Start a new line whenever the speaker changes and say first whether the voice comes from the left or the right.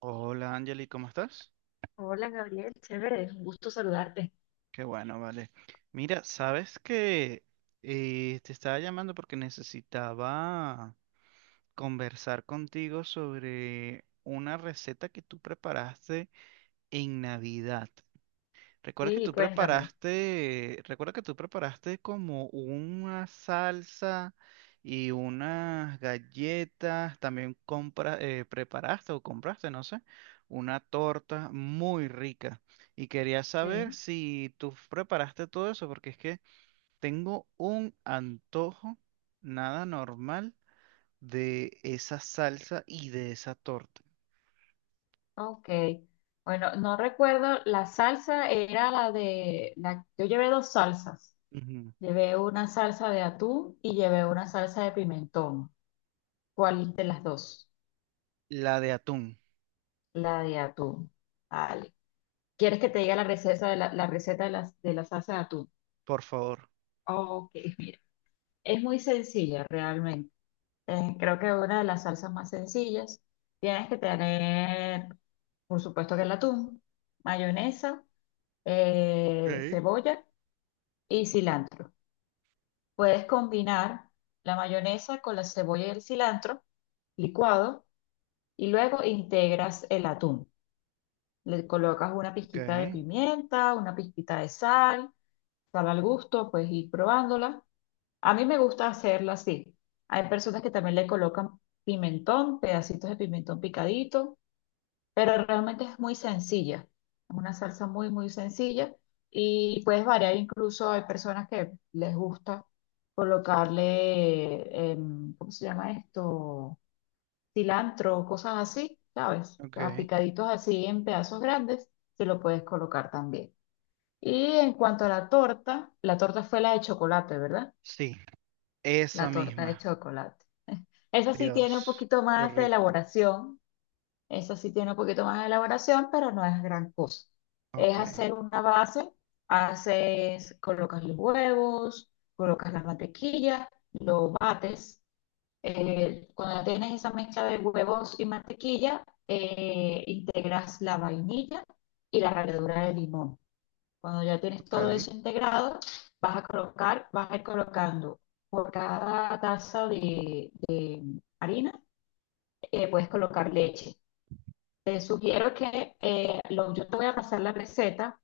right: Hola Angeli, ¿cómo estás?
left: Hola Gabriel, chévere, un gusto saludarte.
right: Qué bueno, vale. Mira, sabes que te estaba llamando porque necesitaba conversar contigo sobre una receta que tú preparaste en Navidad.
left: Sí, cuéntame.
right: Recuerda que tú preparaste como una salsa y unas galletas, también compra, preparaste o compraste, no sé, una torta muy rica. Y quería saber
left: Sí,
right: si tú preparaste todo eso, porque es que tengo un antojo nada normal de esa salsa y de esa torta.
left: ok. Bueno, no recuerdo, la salsa era la de, yo llevé dos salsas.
right: Ujú.
left: Llevé una salsa de atún y llevé una salsa de pimentón. ¿Cuál de las dos?
right: La de atún,
left: La de atún. Vale. ¿Quieres que te diga la receta de la, la receta de la salsa de atún?
right: por favor.
left: Ok, mira, es muy sencilla realmente. Es, creo que una de las salsas más sencillas. Tienes que tener, por supuesto que el atún, mayonesa,
right: Ok.
left: cebolla y cilantro. Puedes combinar la mayonesa con la cebolla y el cilantro licuado y luego integras el atún. Le colocas una
right: Ok,
left: pizquita de pimienta, una pizquita de sal, sal al gusto, puedes ir probándola. A mí me gusta hacerla así. Hay personas que también le colocan pimentón, pedacitos de pimentón picadito, pero realmente es muy sencilla. Es una salsa muy, muy sencilla y puedes variar. Incluso hay personas que les gusta colocarle, em, ¿cómo se llama esto? Cilantro, cosas así, ¿sabes? A
right: ok.
left: picaditos así en pedazos grandes, se lo puedes colocar también. Y en cuanto a la torta fue la de chocolate, ¿verdad?
right: Sí, esa
left: La torta de
right: misma.
left: chocolate. Esa sí tiene un
right: Dios,
left: poquito
right: qué
left: más de
right: rico.
left: elaboración. Eso sí tiene un poquito más de elaboración, pero no es gran cosa. Es
right: Ok,
left: hacer una base, haces, colocas los huevos, colocas la mantequilla, lo bates. Cuando tienes esa mezcla de huevos y mantequilla, integras la vainilla y la ralladura de limón. Cuando ya tienes todo
right: ok.
left: eso integrado, vas a colocar, vas a ir colocando por cada taza de harina, puedes colocar leche. Te sugiero que yo te voy a pasar la receta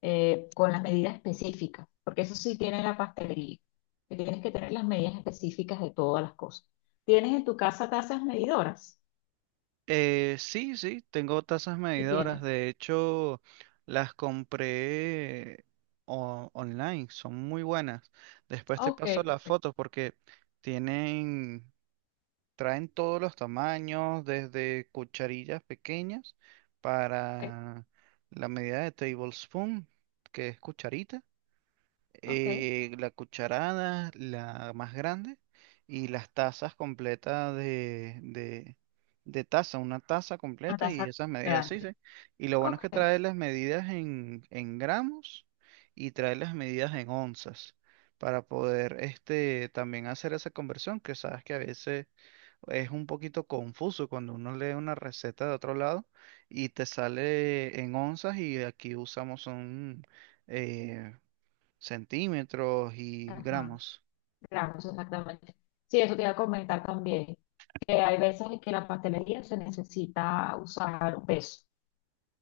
left: con las medidas específicas, porque eso sí tiene la pastelería, que tienes que tener las medidas específicas de todas las cosas. ¿Tienes en tu casa tazas medidoras?
right: Sí, sí, tengo tazas
left: Sí
right: medidoras.
left: tienes.
right: De hecho, las compré online. Son muy buenas. Después te
left: Ok,
right: paso las
left: perfecto.
right: fotos porque tienen, traen todos los tamaños, desde cucharillas pequeñas
left: Ok,
right: para la medida de tablespoon, que es cucharita.
left: ok.
right: La cucharada, la más grande, y las tazas completas de taza, una taza
left: Una
right: completa y
left: taza
right: esas medidas, sí,
left: grande.
right: sí. Y lo bueno es
left: Ok,
right: que trae las medidas en gramos y trae las medidas en onzas para poder este, también hacer esa conversión, que sabes que a veces es un poquito confuso cuando uno lee una receta de otro lado y te sale en onzas y aquí usamos un eh, centímetros y
left: ajá,
right: gramos.
left: gramos exactamente. Sí, eso te iba a comentar también, que hay veces en que la pastelería se necesita usar un peso.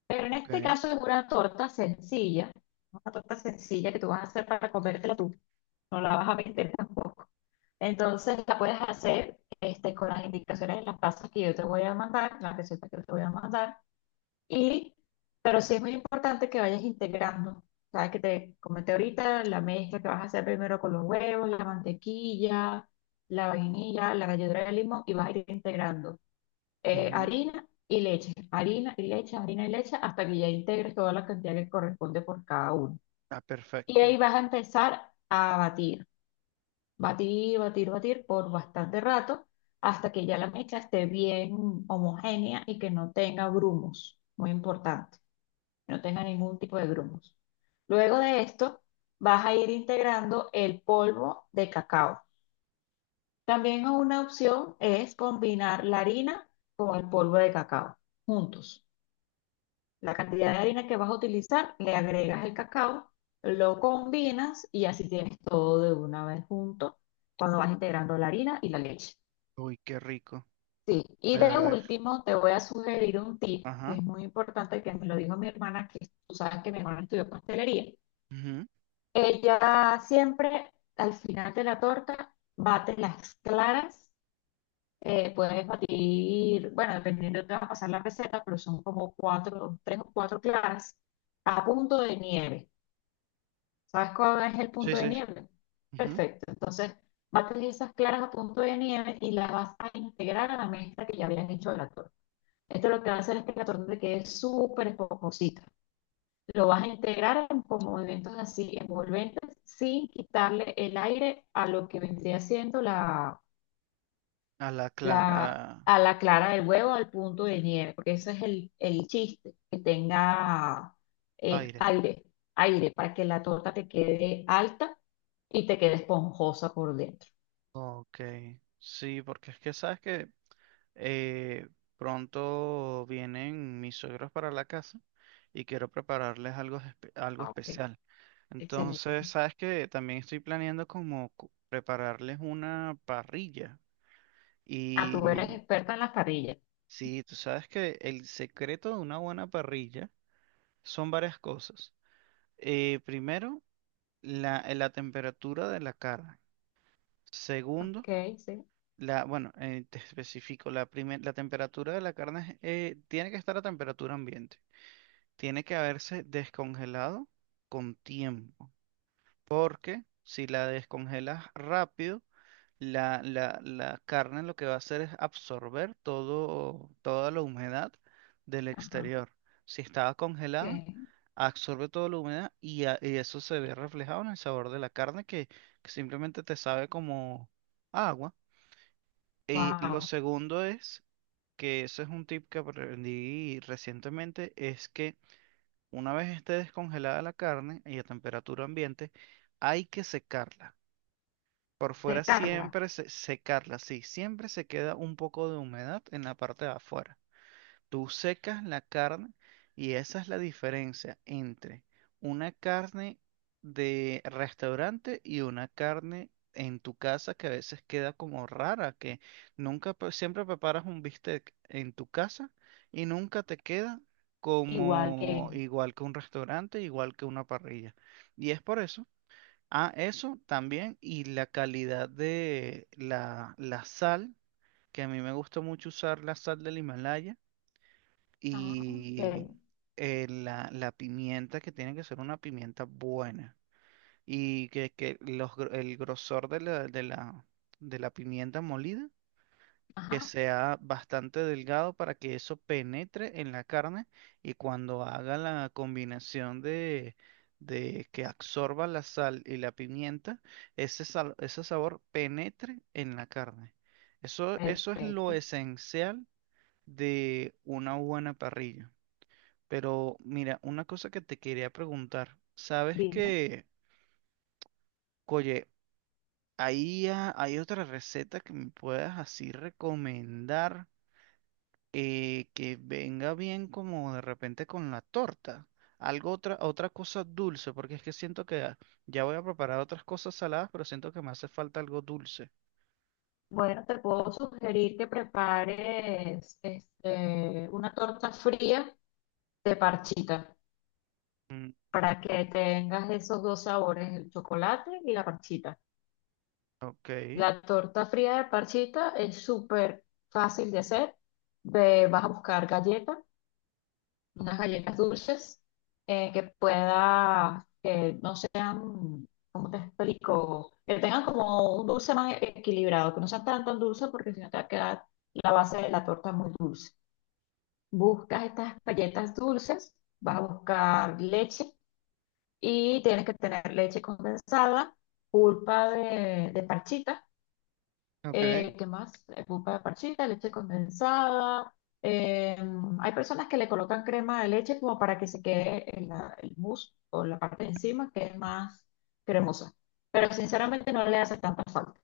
left: Pero en
right: Ok.
left: este caso es una torta sencilla que tú vas a hacer para comértela tú, no la vas a vender tampoco. Entonces la puedes hacer este, con las indicaciones de las tazas que yo te voy a mandar, las recetas que yo te voy a mandar, y, pero sí es muy importante que vayas integrando. Sabes que te comenté ahorita la mezcla que vas a hacer primero con los huevos, la mantequilla, la vainilla, la ralladura de limón y vas a ir integrando
right: Ujú.
left: harina y leche, harina y leche, harina y leche, hasta que ya integres toda la cantidad que corresponde por cada uno.
right: Ah,
left: Y ahí
right: perfecto.
left: vas a empezar a batir, batir, batir, batir por bastante rato, hasta que ya la mezcla esté bien homogénea y que no tenga grumos, muy importante, no tenga ningún tipo de grumos. Luego de esto, vas a ir integrando el polvo de cacao. También una opción es combinar la harina con el polvo de cacao juntos. La cantidad de harina que vas a utilizar, le agregas el cacao, lo combinas y así tienes todo de una vez junto cuando vas integrando la harina y la leche.
right: Uy, qué rico.
left: Sí, y
right: De
left: de
right: verdad.
left: último te voy a sugerir un tip que
right: Ajá.
left: es muy importante, que me lo dijo mi hermana, que tú sabes que mi hermana estudió pastelería.
right: Ujú.
left: Ella siempre al final de la torta bate las claras, puedes batir, bueno, dependiendo de te va a pasar la receta, pero son como cuatro, tres o cuatro claras a punto de nieve. ¿Sabes cuál es el
right: Sí,
left: punto de
right: sí.
left: nieve?
right: Ujú.
left: Perfecto. Entonces, bates esas claras a punto de nieve y las vas a integrar a la mezcla que ya habían hecho de la torta. Esto lo que va a hacer es que la torta te quede súper esponjosita. Lo vas a integrar con movimientos así envolventes sin quitarle el aire a lo que vendría siendo
right: A la clara.
left: a la clara del huevo al punto de nieve, porque ese es el chiste, que tenga
right: Aire.
left: aire, aire para que la torta te quede alta y te quede esponjosa por dentro.
right: Ok. Sí, porque es que sabes que eh, pronto vienen mis suegros para la casa y quiero prepararles algo, algo
left: Ah, ok,
right: especial. Entonces,
left: excelente.
right: sabes que también estoy planeando como prepararles una parrilla.
left: Ah, tú eres
right: Y
left: experta en las parrillas.
right: sí, tú sabes que el secreto de una buena parrilla son varias cosas. Primero, la temperatura de la carne. Segundo,
left: Ok, sí.
right: la, bueno, te especifico, la temperatura de la carne tiene que estar a temperatura ambiente. Tiene que haberse descongelado con tiempo. Porque si la descongelas rápido, la carne lo que va a hacer es absorber todo, toda la humedad del
left: Ajá,
right: exterior. Si estaba
left: ok.
right: congelada, absorbe toda la humedad y, y eso se ve reflejado en el sabor de la carne que simplemente te sabe como agua. Y lo
left: Wow.
right: segundo es, que eso es un tip que aprendí recientemente, es que una vez esté descongelada la carne y a temperatura ambiente, hay que secarla. Por
left: Sí,
right: fuera
left: Carla,
right: siempre secarla, sí, siempre se queda un poco de humedad en la parte de afuera. Tú secas la carne y esa es la diferencia entre una carne de restaurante y una carne en tu casa que a veces queda como rara, que nunca, siempre preparas un bistec en tu casa y nunca te queda
left: igual
right: como
left: que...
right: igual que un restaurante, igual que una parrilla. Y es por eso. Ah, eso también y la calidad de la sal, que a mí me gusta mucho usar la sal del Himalaya
left: Ah,
right: y
left: ok.
right: la pimienta que tiene que ser una pimienta buena y que los el grosor de de la pimienta molida que
left: Ajá,
right: sea bastante delgado para que eso penetre en la carne y cuando haga la combinación de que absorba la sal y la pimienta, ese, ese sabor penetre en la carne. Eso es lo
left: perfecto.
right: esencial de una buena parrilla. Pero mira, una cosa que te quería preguntar. ¿Sabes
left: Dime.
right: que, oye, ahí hay otra receta que me puedas así recomendar que venga bien como de repente con la torta? Algo otra, otra cosa dulce, porque es que siento que ya voy a preparar otras cosas saladas, pero siento que me hace falta algo dulce.
left: Bueno, te puedo sugerir que prepares este, una torta fría de parchita
right: Mm,
left: para que tengas esos dos sabores, el chocolate y la parchita.
right: ok,
left: La torta fría de parchita es súper fácil de hacer. Vas a buscar galletas, unas galletas dulces que puedas, que no sean, ¿cómo te explico? Que tengan como un dulce más equilibrado, que no sean tan tan dulces porque si no te va a quedar la base de la torta muy dulce. Buscas estas galletas dulces, vas a buscar leche y tienes que tener leche condensada, pulpa de parchita,
right: ok,
left: ¿qué más? Pulpa de parchita, leche condensada. eh, Hay personas que le colocan crema de leche como para que se quede el mousse o la parte de encima que es más cremosa, pero sinceramente no le hace tanta falta.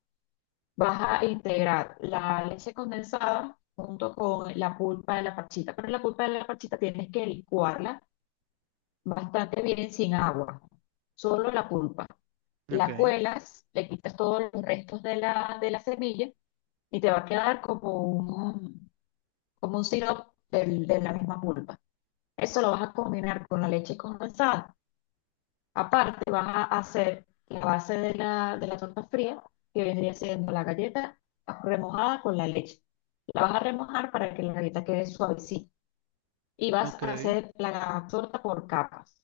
left: Vas a integrar la leche condensada junto con la pulpa de la parchita, pero la pulpa de la parchita tienes que licuarla bastante bien sin agua, solo la pulpa.
right: ok,
left: La cuelas, le quitas todos los restos de la semilla y te va a quedar como un sirope de la misma pulpa. Eso lo vas a combinar con la leche condensada. Aparte, vas a hacer la base de la torta fría, que vendría siendo la galleta remojada con la leche. La vas a remojar para que la galleta quede suavecita. Y vas
right: ok,
left: a hacer la torta por capas.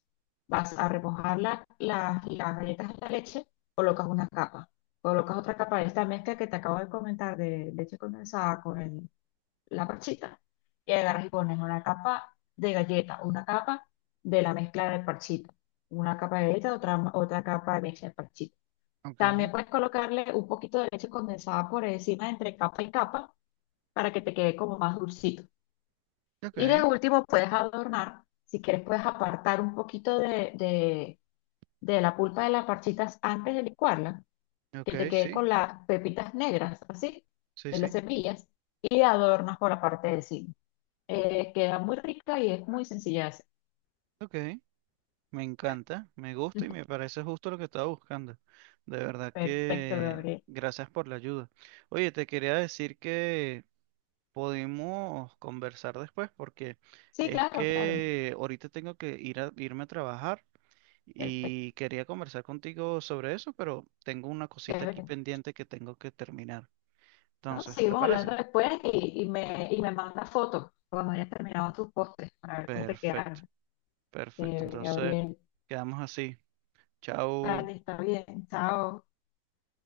left: Vas a remojar las galletas en la leche, colocas una capa. Colocas otra capa de esta mezcla que te acabo de comentar de leche condensada con el la parchita. Y agarras y pones una capa de galleta, una capa de la mezcla de parchita, una capa de galleta, otra, otra capa de mezcla de parchita. También
right: ok,
left: puedes colocarle un poquito de leche condensada por encima entre capa y capa para que te quede como más dulcito. Y de
right: ok,
left: último puedes adornar, si quieres puedes apartar un poquito de la pulpa de las parchitas antes de licuarla, que te
right: ok,
left: quede
right: sí,
left: con las pepitas negras, así,
right: sí,
left: de las
right: sí,
left: semillas, y adornas por la parte de encima. Queda muy rica y es muy sencilla de hacer.
right: ok. Me
left: Bueno,
right: encanta, me gusta y me parece justo lo que estaba buscando. De verdad
left: perfecto,
right: que
left: Gabriel.
right: gracias por la ayuda. Oye, te quería decir que podemos conversar después porque
left: Sí,
right: es
left: claro, claro.
right: que ahorita tengo que ir a, irme a trabajar
left: Perfecto.
right: y quería conversar contigo sobre eso, pero tengo una cosita aquí
left: Chévere.
right: pendiente que tengo que terminar.
left: No,
right: Entonces, ¿te
left: seguimos hablando
right: parece?
left: después y me manda fotos cuando hayas terminado tus postres para ver cómo te
right: Perfecto,
left: quedaron.
right: perfecto.
left: Chévere,
right: Entonces,
left: Gabriel.
right: quedamos así. Chao.
left: Vale, está bien. Chao.